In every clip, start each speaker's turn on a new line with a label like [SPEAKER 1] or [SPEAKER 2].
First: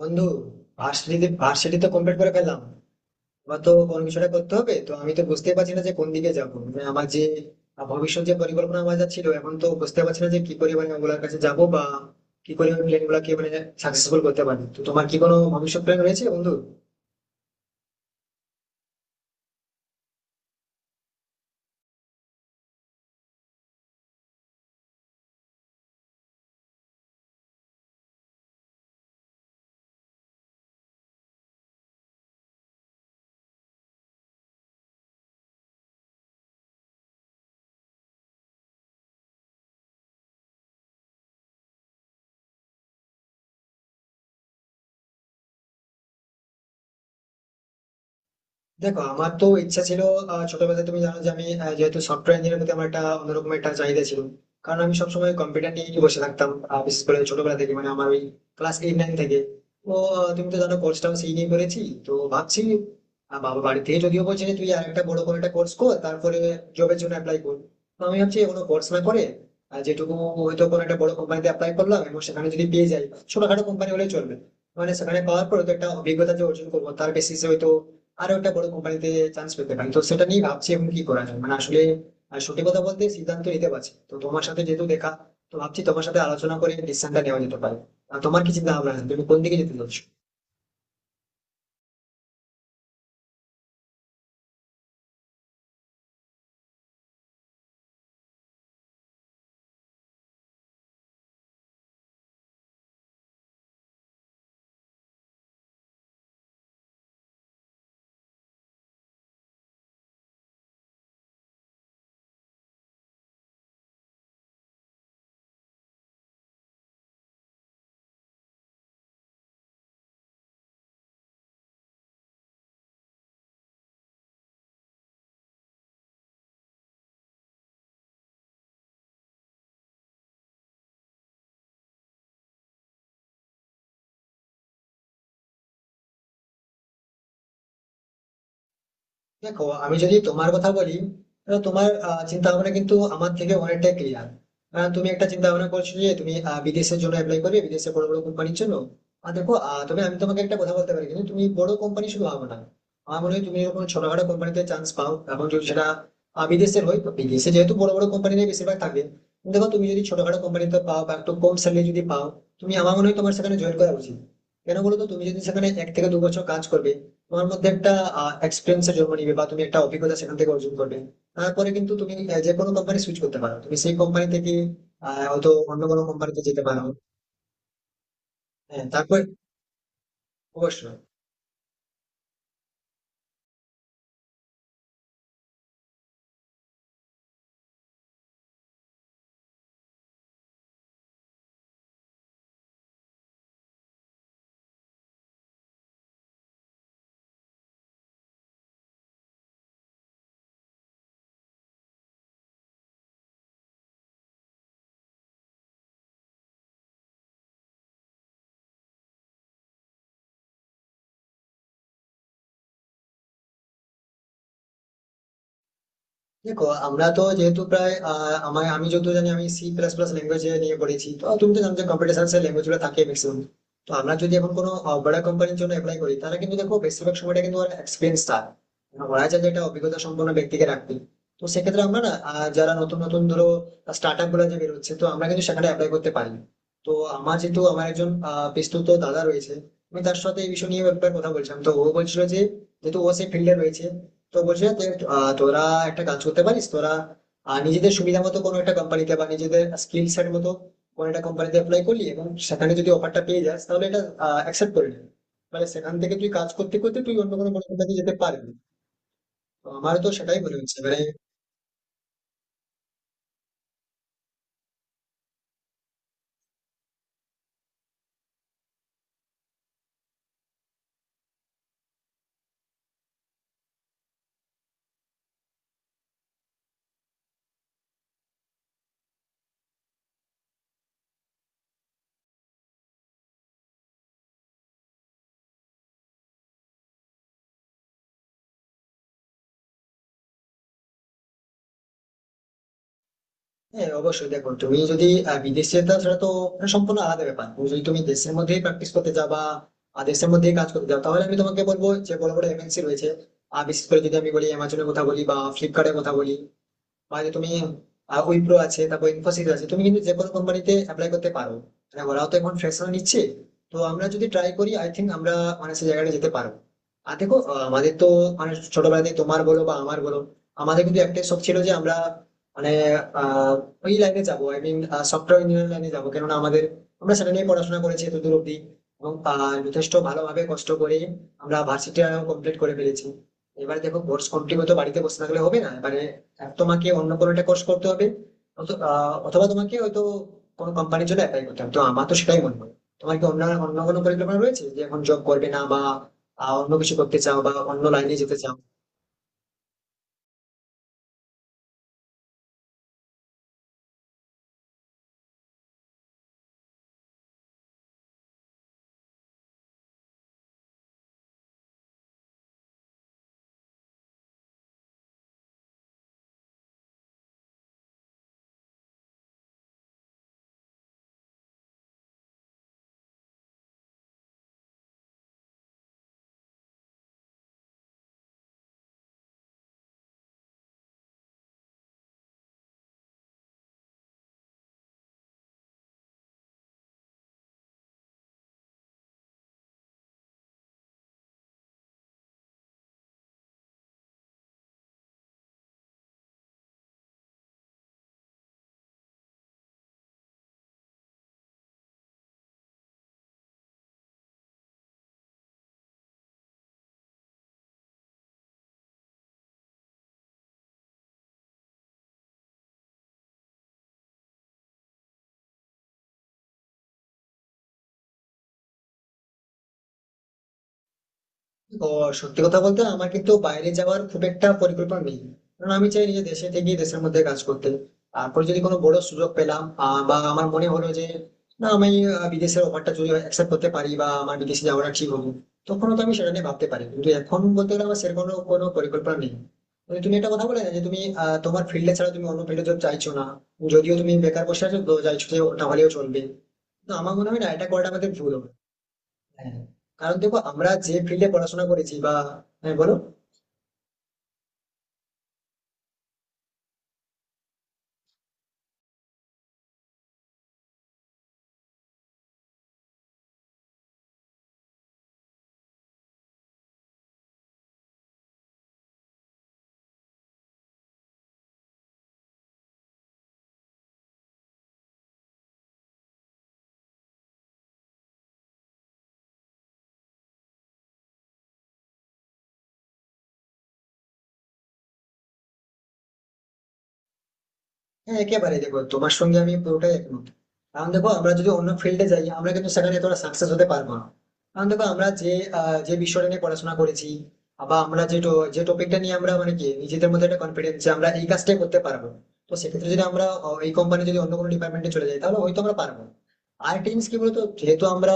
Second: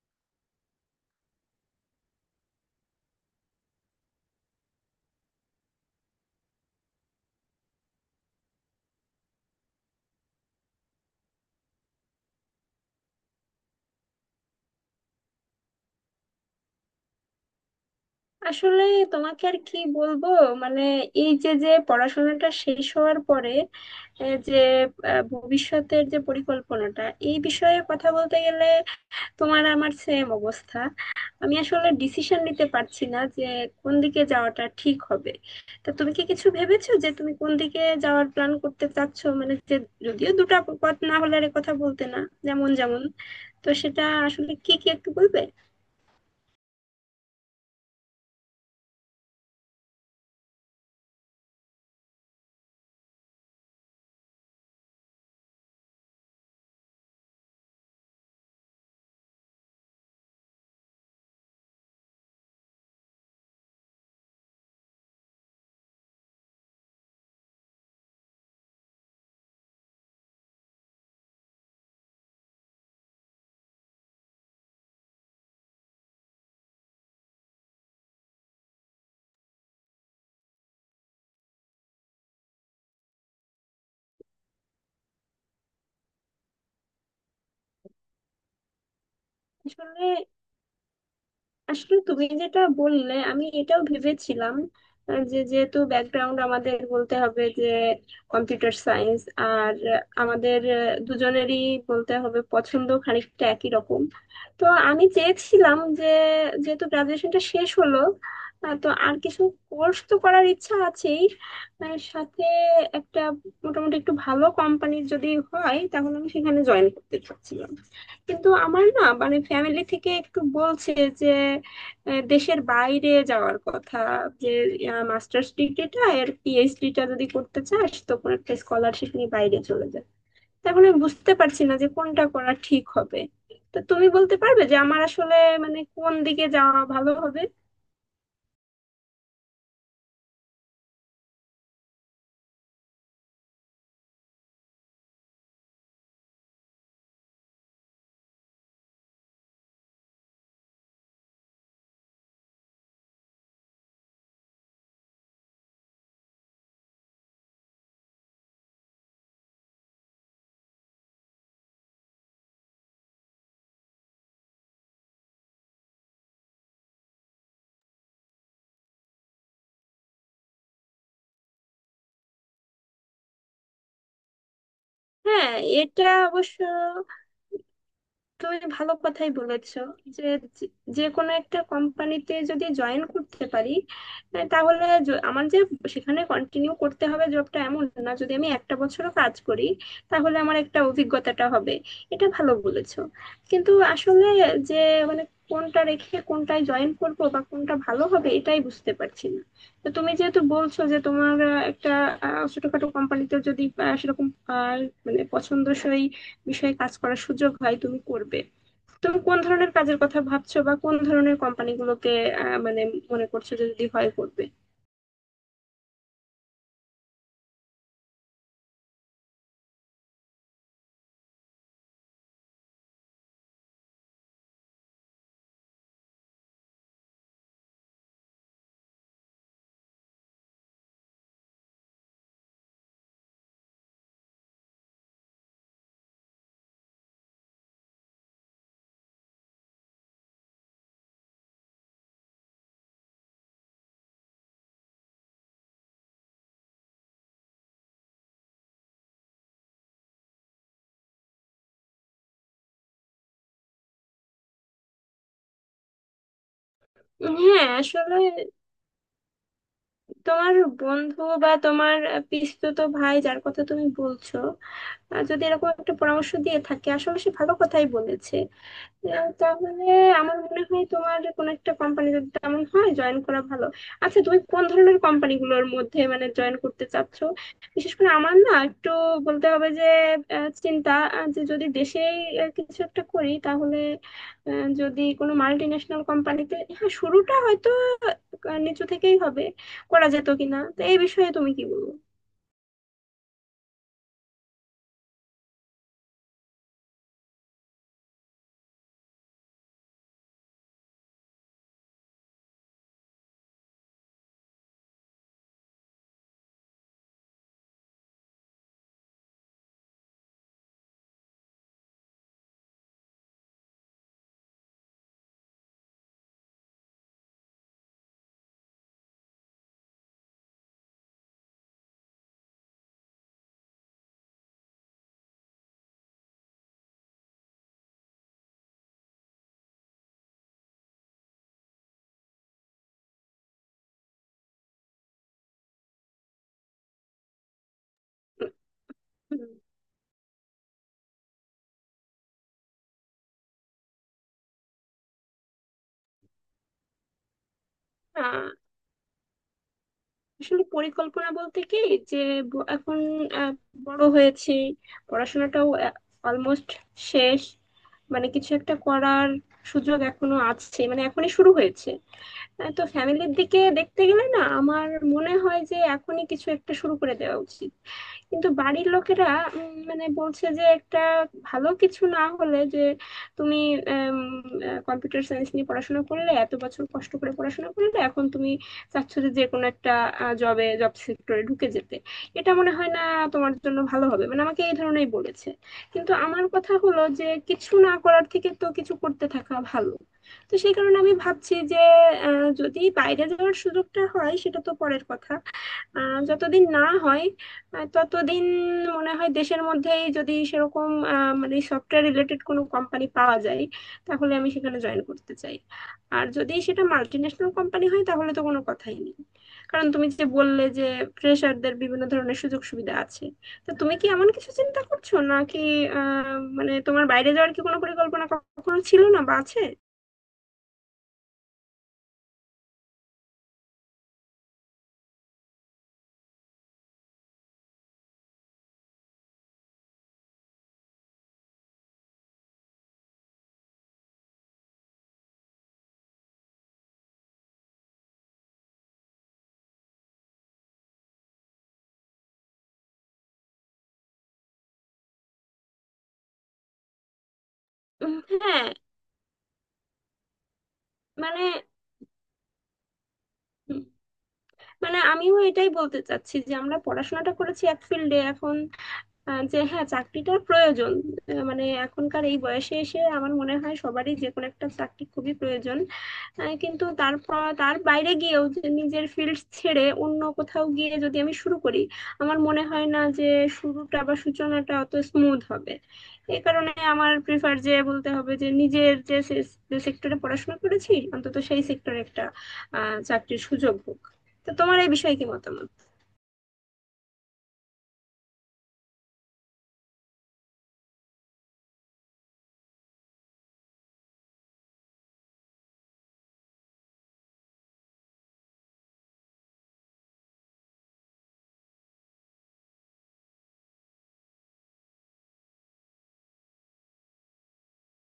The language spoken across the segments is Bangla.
[SPEAKER 1] বন্ধু, ভার্সিটি তো কমপ্লিট করে ফেললাম। এবার তো কোনো কিছুটা করতে হবে, তো আমি তো বুঝতে পারছি না যে কোন দিকে যাবো। মানে আমার যে ভবিষ্যৎ যে পরিকল্পনা আমার যা ছিল, এখন তো বুঝতে পারছি না যে কি করে মানে ওগুলোর কাছে যাবো বা কি করে আমি প্ল্যান গুলাকে মানে সাকসেসফুল করতে পারি। তো তোমার কি কোনো ভবিষ্যৎ প্ল্যান রয়েছে বন্ধু?
[SPEAKER 2] আসলে তোমাকে আর কি বলবো? মানে এই যে যে পড়াশোনাটা শেষ হওয়ার পরে এ যে ভবিষ্যতের যে পরিকল্পনাটা, এই বিষয়ে কথা বলতে গেলে তোমার আমার সেম অবস্থা। আমি আসলে ডিসিশন নিতে পারছি না যে কোন দিকে যাওয়াটা ঠিক হবে। তা তুমি কি কিছু ভেবেছো যে তুমি কোন দিকে যাওয়ার প্ল্যান করতে চাচ্ছো? মানে যে যদিও দুটো পথ না হলে আর এ কথা বলতে না। যেমন যেমন তো সেটা আসলে কি কি একটু বলবে?
[SPEAKER 1] দেখো, আমার তো ইচ্ছা ছিল ছোটবেলায়, তুমি জানো যে আমি যেহেতু সফটওয়্যার ইঞ্জিনিয়ার প্রতি আমার একটা অন্যরকম একটা চাহিদা ছিল, কারণ আমি সবসময় কম্পিউটার নিয়ে বসে থাকতাম। বিশেষ করে ছোটবেলা থেকে, মানে আমার ওই ক্লাস 8, 9 থেকে। তো তুমি তো জানো, কোর্সটাও সেই নিয়ে করেছি। তো ভাবছি, বাবা বাড়ি থেকে যদিও বলছে যে তুই আর একটা বড় করে একটা কোর্স কর, তারপরে জবের জন্য অ্যাপ্লাই কর। তো আমি ভাবছি কোনো কোর্স না করে যেটুকু হয়তো কোনো একটা বড় কোম্পানিতে অ্যাপ্লাই করলাম এবং সেখানে যদি পেয়ে যাই, ছোটখাটো কোম্পানি হলে চলবে। মানে সেখানে পাওয়ার পরে তো একটা অভিজ্ঞতা যে অর্জন করবো, তার বেসিসে হয়তো আরো একটা বড় কোম্পানিতে চান্স পেতে পারি। তো সেটা নিয়ে ভাবছি এখন কি করা যায়, মানে আসলে সত্যি কথা বলতে সিদ্ধান্ত নিতে পারছি না। তো তোমার সাথে যেহেতু দেখা, তো ভাবছি তোমার সাথে আলোচনা করে ডিসিশনটা নেওয়া যেতে পারে। আর তোমার কি চিন্তা ভাবনা আছে, তুমি কোন দিকে যেতে চাচ্ছ?
[SPEAKER 2] আসলে আসলে তুমি যেটা বললে আমি এটাও ভেবেছিলাম। যে যেহেতু ব্যাকগ্রাউন্ড আমাদের বলতে হবে যে কম্পিউটার সায়েন্স, আর আমাদের দুজনেরই বলতে হবে পছন্দ খানিকটা একই রকম। তো আমি চেয়েছিলাম যে যেহেতু গ্রাজুয়েশনটা শেষ হলো, তো আর কিছু কোর্স তো করার ইচ্ছা আছেই। সাথে একটা মোটামুটি একটু ভালো কোম্পানির যদি হয় তাহলে আমি সেখানে জয়েন করতে চাচ্ছিলাম। কিন্তু আমার না মানে ফ্যামিলি থেকে একটু বলছে যে দেশের বাইরে যাওয়ার কথা, যে মাস্টার্স ডিগ্রিটা আর পিএইচডিটা যদি করতে চাস তো কোনো একটা স্কলারশিপ নিয়ে বাইরে চলে যা। তো এখন আমি বুঝতে পারছি না যে কোনটা করা ঠিক হবে। তো তুমি বলতে পারবে যে আমার আসলে মানে কোন দিকে যাওয়া ভালো হবে?
[SPEAKER 1] দেখো, আমি যদি তোমার কথা বলি, তাহলে তোমার চিন্তা ভাবনা কিন্তু আমার থেকে অনেকটাই ক্লিয়ার। তুমি একটা চিন্তা ভাবনা করছো যে তুমি বিদেশের জন্য অ্যাপ্লাই করবে, বিদেশে বড় বড় কোম্পানির জন্য। আর দেখো তবে আমি তোমাকে একটা কথা বলতে পারি, কিন্তু তুমি বড় কোম্পানি শুধু ভাবো না। আমার মনে হয় তুমি যখন ছোটখাটো কোম্পানিতে চান্স পাও এবং যদি সেটা বিদেশের হয়, তো বিদেশে যেহেতু বড় বড় কোম্পানিতে বেশিরভাগ থাকে, কিন্তু দেখো তুমি যদি ছোটখাটো কোম্পানিতে পাও বা একটু কম স্যালারি যদি পাও, তুমি আমার মনে হয় তোমার সেখানে জয়েন করা উচিত। কেন বলো তো, তুমি যদি সেখানে 1 থেকে 2 বছর কাজ করবে, তোমার মধ্যে একটা এক্সপিরিয়েন্স জন্ম নিবে বা তুমি একটা অভিজ্ঞতা সেখান থেকে অর্জন করবে। তারপরে কিন্তু তুমি যে কোনো কোম্পানি সুইচ করতে পারো, তুমি সেই কোম্পানি থেকে হয়তো
[SPEAKER 2] হ্যাঁ,
[SPEAKER 1] অন্য কোনো
[SPEAKER 2] এটা
[SPEAKER 1] কোম্পানিতে
[SPEAKER 2] অবশ্য
[SPEAKER 1] যেতে পারো।
[SPEAKER 2] তুমি
[SPEAKER 1] হ্যাঁ,
[SPEAKER 2] ভালো
[SPEAKER 1] তারপর
[SPEAKER 2] কথাই বলেছো। যে যে
[SPEAKER 1] অবশ্যই।
[SPEAKER 2] যে কোনো একটা কোম্পানিতে যদি জয়েন করতে পারি, তাহলে আমার যে সেখানে কন্টিনিউ করতে হবে জবটা এমন না। যদি আমি একটা বছর কাজ করি তাহলে আমার একটা অভিজ্ঞতাটা হবে। এটা ভালো বলেছো। কিন্তু আসলে যে মানে কোনটা রেখে কোনটায় জয়েন করব বা কোনটা ভালো হবে এটাই বুঝতে পারছি না। তো তুমি যেহেতু বলছো যে তোমার একটা ছোটখাটো কোম্পানিতে যদি সেরকম আহ, মানে পছন্দসই বিষয়ে কাজ করার সুযোগ হয় তুমি করবে, তুমি কোন ধরনের কাজের কথা ভাবছো বা কোন ধরনের কোম্পানিগুলোতে মানে মনে করছো যে যদি হয় করবে?
[SPEAKER 1] দেখো, আমরা তো যেহেতু প্রায় আহ, আমার আমি যতদূর জানি আমি সি প্লাস প্লাস ল্যাঙ্গুয়েজ নিয়ে পড়েছি, তো তুমি তো জানো যে কম্পিউটার সায়েন্সের ল্যাঙ্গুয়েজ গুলো থাকে ম্যাক্সিমাম। তো আমরা যদি এখন কোনো বড় কোম্পানির জন্য অ্যাপ্লাই করি, তাহলে কিন্তু দেখো বেশিরভাগ সময়টা কিন্তু ওরা এক্সপিরিয়েন্স থাকে, মানে ওরা চায় যে একটা অভিজ্ঞতা সম্পন্ন ব্যক্তিকে রাখবে। তো সেক্ষেত্রে আমরা না যারা নতুন নতুন, ধরো স্টার্ট আপ গুলো যে বেরোচ্ছে, তো আমরা কিন্তু সেখানে অ্যাপ্লাই করতে পারি। তো আমার যেহেতু আমার একজন বিস্তৃত দাদা রয়েছে, আমি তার সাথে এই বিষয় নিয়ে একবার কথা বলছিলাম, তো ও বলছিল যে যেহেতু ও সেই ফিল্ডে রয়েছে, তো বলছে যে তোরা একটা কাজ করতে পারিস, তোরা নিজেদের সুবিধা মতো কোনো একটা কোম্পানিতে বা নিজেদের স্কিল সেট মতো কোনো একটা কোম্পানিতে অ্যাপ্লাই করলি এবং সেখানে যদি অফারটা পেয়ে যাস, তাহলে এটা অ্যাকসেপ্ট করে নিবি। মানে সেখান থেকে তুই কাজ করতে করতে তুই অন্য কোনো
[SPEAKER 2] হ্যাঁ,
[SPEAKER 1] বড় কোম্পানিতে যেতে
[SPEAKER 2] আসলে
[SPEAKER 1] পারবি। তো আমারও তো সেটাই
[SPEAKER 2] তোমার
[SPEAKER 1] মনে হচ্ছে, মানে
[SPEAKER 2] বন্ধু বা তোমার পিসতুতো ভাই যার কথা তুমি বলছো, যদি এরকম একটা পরামর্শ দিয়ে থাকে আসলে সে ভালো কথাই বলেছে। তাহলে আমার মনে হয় তোমার কোনো একটা কোম্পানি যদি তেমন হয় জয়েন করা ভালো। আচ্ছা তুমি কোন ধরনের কোম্পানিগুলোর মধ্যে মানে জয়েন করতে চাচ্ছ? বিশেষ করে আমার না একটু বলতে হবে যে চিন্তা যে যদি দেশেই কিছু একটা করি, তাহলে যদি কোনো মাল্টি ন্যাশনাল কোম্পানিতে, হ্যাঁ, শুরুটা হয়তো নিচু থেকেই হবে, করা যেত কিনা? তো এই বিষয়ে তুমি কি বলবো?
[SPEAKER 1] হ্যাঁ, অবশ্যই। দেখো, তুমি যদি বিদেশে যেতে চাও, সেটা তো মানে সম্পূর্ণ আলাদা ব্যাপার। তুমি যদি তুমি দেশের মধ্যেই প্র্যাকটিস করতে যাও বা দেশের মধ্যেই কাজ করতে যাও, তাহলে আমি তোমাকে বলবো যে বড় বড় এমএনসি রয়েছে। আর বিশেষ করে যদি আমি বলি, অ্যামাজনের কথা বলি বা ফ্লিপকার্টের কথা বলি, মানে তুমি উইপ্রো আছে, তারপর ইনফোসিস আছে, তুমি কিন্তু যে কোনো কোম্পানিতে অ্যাপ্লাই করতে পারো। মানে ওরাও তো এখন ফ্রেশার নিচ্ছে। তো আমরা যদি ট্রাই করি, আই থিঙ্ক আমরা মানে সেই জায়গাটা যেতে পারবো। আর দেখো আমাদের তো মানে ছোটবেলা থেকে তোমার বলো বা আমার বলো, আমাদের কিন্তু একটাই শখ ছিল যে আমরা মানে আহ, ওই লাইনে যাবো, আই মিন সফটওয়্যার ইঞ্জিনিয়ারিং লাইনে যাবো, কেননা আমাদের আমরা সেটা নিয়ে পড়াশোনা করেছি এত দূর অব্দি। এবং যথেষ্ট ভালোভাবে কষ্ট করে আমরা ভার্সিটি কমপ্লিট করে ফেলেছি। এবারে দেখো কোর্স কমপ্লিট হতে বাড়িতে বসে থাকলে হবে না এবারে। আর তোমাকে অন্য কোনো একটা কোর্স করতে হবে, অথবা তোমাকে হয়তো কোনো কোম্পানির জন্য অ্যাপ্লাই করতে হবে। তো আমার তো সেটাই মনে হয়। তোমার কি অন্য অন্য কোনো পরিকল্পনা রয়েছে যে এখন জব করবে না বা অন্য কিছু করতে চাও বা অন্য লাইনে যেতে
[SPEAKER 2] হুম।
[SPEAKER 1] চাও?
[SPEAKER 2] আসলে পরিকল্পনা বলতে কি, যে এখন আহ, বড় হয়েছি, পড়াশোনাটাও অলমোস্ট শেষ, মানে কিছু একটা করার সুযোগ এখনো আছে, মানে এখনই শুরু হয়েছে। তো ফ্যামিলির দিকে দেখতে গেলে না আমার মনে হয় যে এখনই কিছু একটা শুরু করে দেওয়া উচিত। কিন্তু বাড়ির লোকেরা মানে বলছে যে একটা ভালো কিছু না হলে যে তুমি কম্পিউটার সায়েন্স নিয়ে পড়াশোনা করলে এত বছর কষ্ট করে পড়াশোনা করলে, এখন তুমি চাচ্ছ যে যে কোনো একটা জবে, জব সেক্টরে ঢুকে যেতে, এটা মনে হয় না তোমার জন্য ভালো হবে। মানে আমাকে এই ধরনেরই বলেছে। কিন্তু আমার কথা হলো যে কিছু না করার থেকে তো কিছু করতে থাকা ভালো। তো সেই কারণে আমি ভাবছি যে যদি বাইরে যাওয়ার সুযোগটা হয় সেটা তো পরের কথা। আহ যতদিন না হয় ততদিন মনে হয় দেশের মধ্যেই যদি সেরকম মানে সফটওয়্যার রিলেটেড কোনো কোম্পানি পাওয়া যায় তাহলে আমি সেখানে জয়েন করতে চাই। আর যদি সেটা মাল্টিন্যাশনাল কোম্পানি হয় তাহলে তো কোনো কথাই নেই। কারণ তুমি যে বললে যে ফ্রেশারদের বিভিন্ন ধরনের সুযোগ সুবিধা আছে। তো তুমি কি এমন কিছু চিন্তা করছো নাকি? আহ মানে তোমার বাইরে যাওয়ার কি কোনো পরিকল্পনা কখনো ছিল না বা আছে?
[SPEAKER 1] ও, সত্যি কথা বলতে আমার কিন্তু বাইরে যাওয়ার খুব একটা পরিকল্পনা নেই। কারণ আমি চাই নিজে দেশে থেকে দেশের মধ্যে কাজ করতে। তারপর যদি কোনো বড় সুযোগ পেলাম বা আমার মনে হলো যে না, আমি বিদেশের অফারটা যদি অ্যাকসেপ্ট করতে পারি বা আমার বিদেশে যাওয়াটা ঠিক হবে, তখন তো আমি সেটা নিয়ে ভাবতে পারি। কিন্তু এখন বলতে গেলে আমার সেরকম কোনো কোনো পরিকল্পনা নেই। তবে তুমি একটা কথা বলে না, যে তুমি তোমার ফিল্ডে ছাড়া তুমি অন্য ফিল্ডে জব চাইছো না, যদিও তুমি বেকার বসে আছো তো চাইছো যে ওটা হলেও চলবে, না আমার মনে হয় না এটা করাটা আমাদের
[SPEAKER 2] উম,
[SPEAKER 1] ভুল হবে।
[SPEAKER 2] হ্যাঁ।
[SPEAKER 1] হ্যাঁ, কারণ দেখো আমরা যে ফিল্ডে
[SPEAKER 2] মানে
[SPEAKER 1] পড়াশোনা করেছি বা হ্যাঁ বলো।
[SPEAKER 2] মানে আমিও এটাই বলতে চাচ্ছি যে আমরা পড়াশোনাটা করেছি এক ফিল্ডে, এখন যে হ্যাঁ চাকরিটার প্রয়োজন। মানে এখনকার এই বয়সে এসে আমার মনে হয় সবারই যে কোনো একটা চাকরি খুবই প্রয়োজন। কিন্তু তারপর তার বাইরে গিয়েও যে নিজের ফিল্ড ছেড়ে অন্য কোথাও গিয়ে যদি আমি শুরু করি, আমার মনে হয় না যে শুরুটা বা সূচনাটা অত স্মুথ হবে। এই কারণে আমার প্রিফার যে বলতে হবে যে নিজের যে সেক্টরে পড়াশোনা করেছি অন্তত সেই সেক্টরে একটা আহ চাকরির সুযোগ হোক। তো তোমার এই বিষয়ে কি মতামত?
[SPEAKER 1] হ্যাঁ, একেবারে। দেখো, তোমার সঙ্গে আমি পুরোটাই একমত। কারণ দেখো আমরা যদি অন্য ফিল্ডে যাই, আমরা কিন্তু সেখানে এতটা সাকসেস হতে পারবো না। কারণ দেখো আমরা যে যে বিষয়টা নিয়ে পড়াশোনা করেছি বা আমরা যে যে টপিকটা নিয়ে আমরা মানে কি নিজেদের মধ্যে একটা কনফিডেন্স যে আমরা এই কাজটাই করতে পারবো। তো সেক্ষেত্রে যদি আমরা এই কোম্পানি যদি অন্য কোনো ডিপার্টমেন্টে চলে যাই, তাহলে হয়তো আমরা পারবো। আর টিমস কি বলতো, যেহেতু আমরা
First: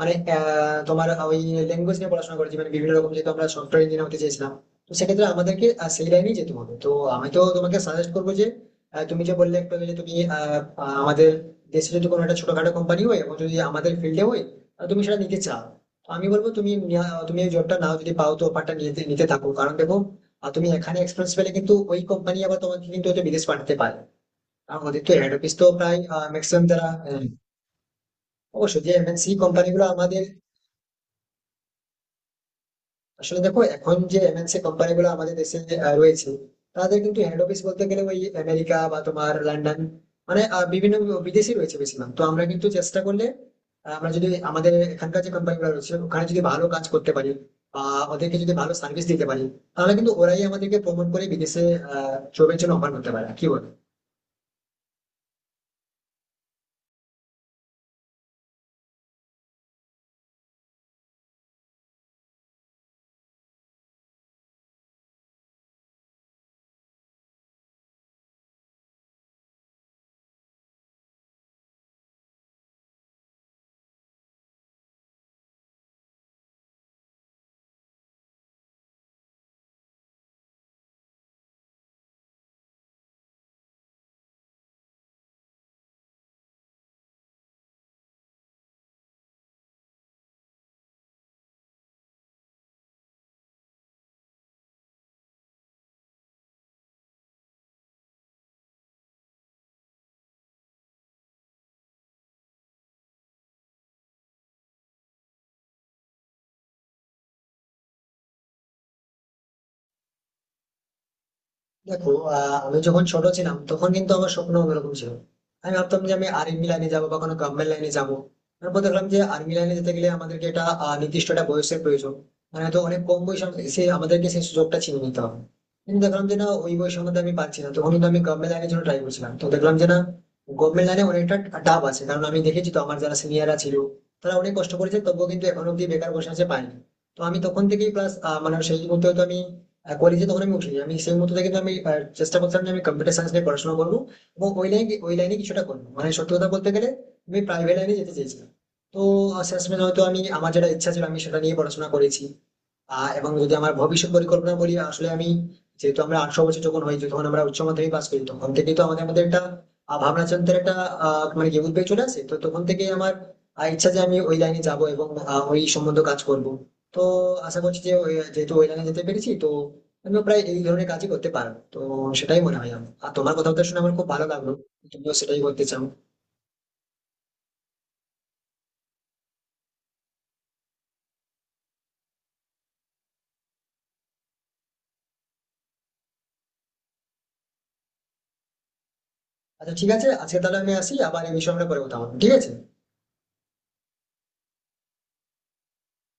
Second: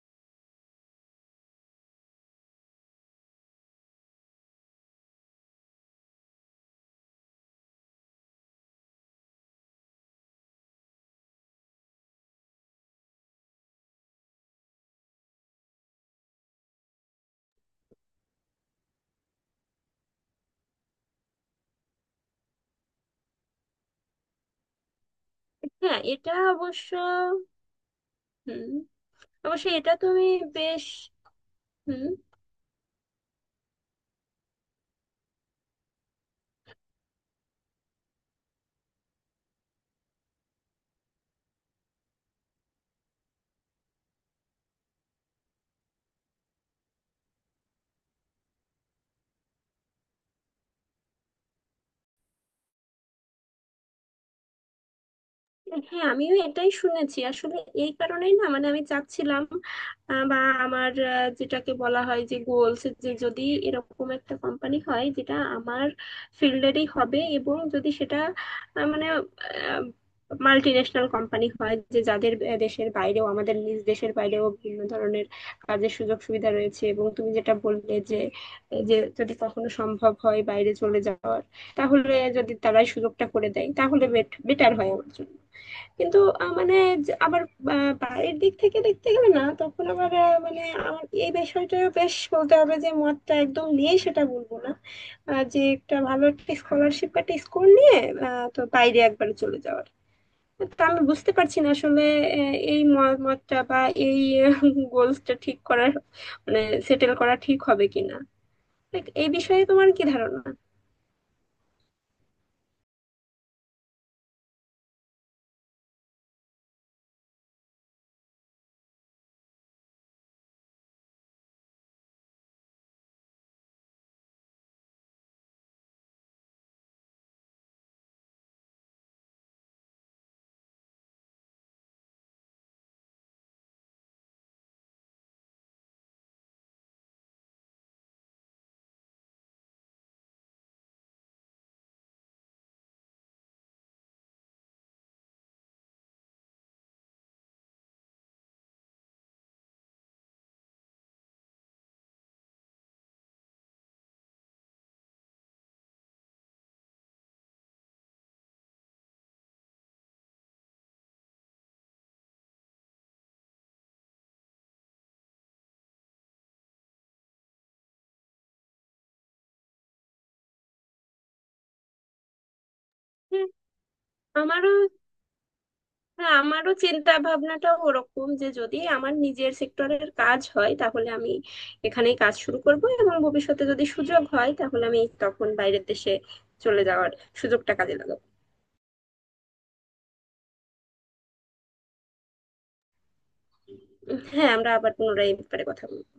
[SPEAKER 1] মানে তোমার ওই ল্যাঙ্গুয়েজ নিয়ে পড়াশোনা করেছি মানে বিভিন্ন রকম, যেহেতু আমরা সফটওয়্যার ইঞ্জিনিয়ার হতে চেয়েছিলাম, তো সেক্ষেত্রে আমাদেরকে সেই লাইনেই যেতে হবে। তো আমি তো তোমাকে সাজেস্ট করবো যে তুমি যে বললে একটু আগে যে তুমি আহ, আহ, আমাদের দেশে যদি কোনো একটা ছোটখাটো কোম্পানি হয় এবং যদি আমাদের ফিল্ডে হয়, তুমি সেটা নিতে চাও, তো আমি বলবো তুমি তুমি এই জবটা নাও। যদি পাও তো অফারটা নিতে নিতে থাকো। কারণ দেখো তুমি এখানে এক্সপিরিয়েন্স পেলে কিন্তু ওই কোম্পানি আবার তোমাকে কিন্তু হয়তো বিদেশ পাঠাতে পারে। কারণ ওদের তো হেড অফিস তো প্রায়
[SPEAKER 2] হ্যাঁ, এটা
[SPEAKER 1] ম্যাক্সিমাম যারা
[SPEAKER 2] অবশ্য। হুম।
[SPEAKER 1] অবশ্যই যে এমএনসি
[SPEAKER 2] অবশ্যই।
[SPEAKER 1] কোম্পানিগুলো
[SPEAKER 2] এটা
[SPEAKER 1] আমাদের
[SPEAKER 2] তুমি বেশ। হুম।
[SPEAKER 1] আসলে দেখো, এখন যে এমএনসি কোম্পানি গুলো আমাদের দেশে রয়েছে, তাদের কিন্তু হেড অফিস বলতে গেলে ওই আমেরিকা বা তোমার লন্ডন, মানে বিভিন্ন বিদেশি রয়েছে বেশিরভাগ। তো আমরা কিন্তু চেষ্টা করলে আমরা যদি আমাদের এখানকার যে কোম্পানি গুলো রয়েছে ওখানে যদি ভালো কাজ করতে পারি বা ওদেরকে যদি ভালো সার্ভিস দিতে পারি, তাহলে কিন্তু ওরাই আমাদেরকে প্রমোট করে বিদেশে জবের জন্য অফার করতে পারে, কি বল?
[SPEAKER 2] হ্যাঁ, আমিও এটাই শুনেছি আসলে। এই কারণেই না মানে আমি চাচ্ছিলাম বা আমার যেটাকে বলা হয় যে গোলস, যে যদি এরকম একটা কোম্পানি হয় যেটা আমার ফিল্ডেরই হবে এবং যদি সেটা মানে মাল্টি ন্যাশনাল কোম্পানি হয় যে যাদের দেশের বাইরেও, আমাদের নিজ দেশের বাইরেও বিভিন্ন ধরনের কাজের সুযোগ সুবিধা রয়েছে। এবং তুমি যেটা বললে যে যে যদি কখনো সম্ভব হয় বাইরে চলে যাওয়ার, তাহলে যদি তারাই সুযোগটা করে দেয় তাহলে বেটার হয় আমার জন্য। কিন্তু মানে যে আবার বাড়ির দিক থেকে দেখতে গেলে না, তখন আবার মানে আমার এই বিষয়টা বেশ বলতে হবে যে মতটা একদম নেই সেটা বলবো না। যে একটা ভালো একটা স্কলারশিপ, একটা স্কোর নিয়ে তো বাইরে একবার চলে যাওয়ার, তা আমি বুঝতে পারছি না আসলে এই মতটা বা এই গোলসটা ঠিক করার মানে সেটেল করা ঠিক হবে কিনা। Like, এই বিষয়ে তোমার কি ধারণা?
[SPEAKER 1] দেখো, আমি যখন ছোট ছিলাম তখন কিন্তু আমার স্বপ্ন অন্যরকম ছিল। আমি ভাবতাম যে আমি আর্মি লাইনে যাবো বা কোনো গভর্নমেন্ট লাইনে যাবো। তারপর দেখলাম যে আর্মি লাইনে যেতে গেলে আমাদেরকে একটা নির্দিষ্ট একটা বয়সের প্রয়োজন, মানে তো অনেক কম বয়সে সে আমাদেরকে সেই সুযোগটা ছিনে নিতে হবে। কিন্তু দেখলাম যে না, ওই বয়সের মধ্যে আমি পাচ্ছি না, তখন কিন্তু আমি গভর্নমেন্ট লাইনের জন্য ট্রাই করছিলাম, তো দেখলাম যে না, গভর্নমেন্ট লাইনে অনেকটা টাফ আছে। কারণ আমি দেখেছি তো, আমার যারা সিনিয়ররা ছিল, তারা অনেক কষ্ট করেছে, তবুও কিন্তু এখন অব্দি বেকার বসে আছে, পায়নি। তো আমি তখন থেকেই ক্লাস, মানে সেই মুহূর্তে হয়তো আমি কলেজে তখন আমি উঠিনি, আমি সেই মুহূর্ত থেকে তো আমি চেষ্টা করতাম যে আমি কম্পিউটার সায়েন্স নিয়ে পড়াশোনা করবো এবং ওই লাইনে কিছুটা করবো। মানে সত্যি কথা বলতে গেলে আমি প্রাইভেট লাইনে যেতে চেয়েছিলাম। তো শেষমেশ হয়তো আমি আমার যেটা ইচ্ছা ছিল আমি সেটা নিয়ে পড়াশোনা করেছি। এবং যদি আমার ভবিষ্যৎ পরিকল্পনা বলি, আসলে আমি যেহেতু আমরা 18 বছর যখন হয়েছি, যখন আমরা উচ্চ মাধ্যমিক পাস করি, তখন থেকেই তো আমাদের মধ্যে একটা ভাবনা চিন্তার একটা মানে কি উদ্বেগ চলে আসে। তো তখন থেকেই আমার ইচ্ছা যে আমি ওই লাইনে যাব এবং ওই সম্বন্ধে কাজ করব। তো আশা করছি যে যেহেতু ওই লাইনে যেতে পেরেছি, তো আমিও প্রায় এই ধরনের কাজই করতে পারো। তো সেটাই মনে হয় আমার। আর তোমার
[SPEAKER 2] হুম,
[SPEAKER 1] কথাবার্তা শুনে আমার খুব ভালো লাগলো,
[SPEAKER 2] আমারও।
[SPEAKER 1] তুমিও সেটাই করতে চাও।
[SPEAKER 2] হ্যাঁ, আমারও চিন্তা ভাবনাটাও ওরকম যে যদি আমার নিজের সেক্টরের কাজ হয় তাহলে আমি এখানেই কাজ শুরু করব এবং ভবিষ্যতে যদি সুযোগ হয় তাহলে আমি তখন বাইরের দেশে চলে যাওয়ার সুযোগটা কাজে লাগাবো।
[SPEAKER 1] আচ্ছা ঠিক আছে, আজকে তাহলে আমি আসি, আবার এই বিষয়ে আমরা পরে কথা হবে, ঠিক আছে?
[SPEAKER 2] হ্যাঁ, আমরা আবার পুনরায় এই ব্যাপারে কথা বলবো।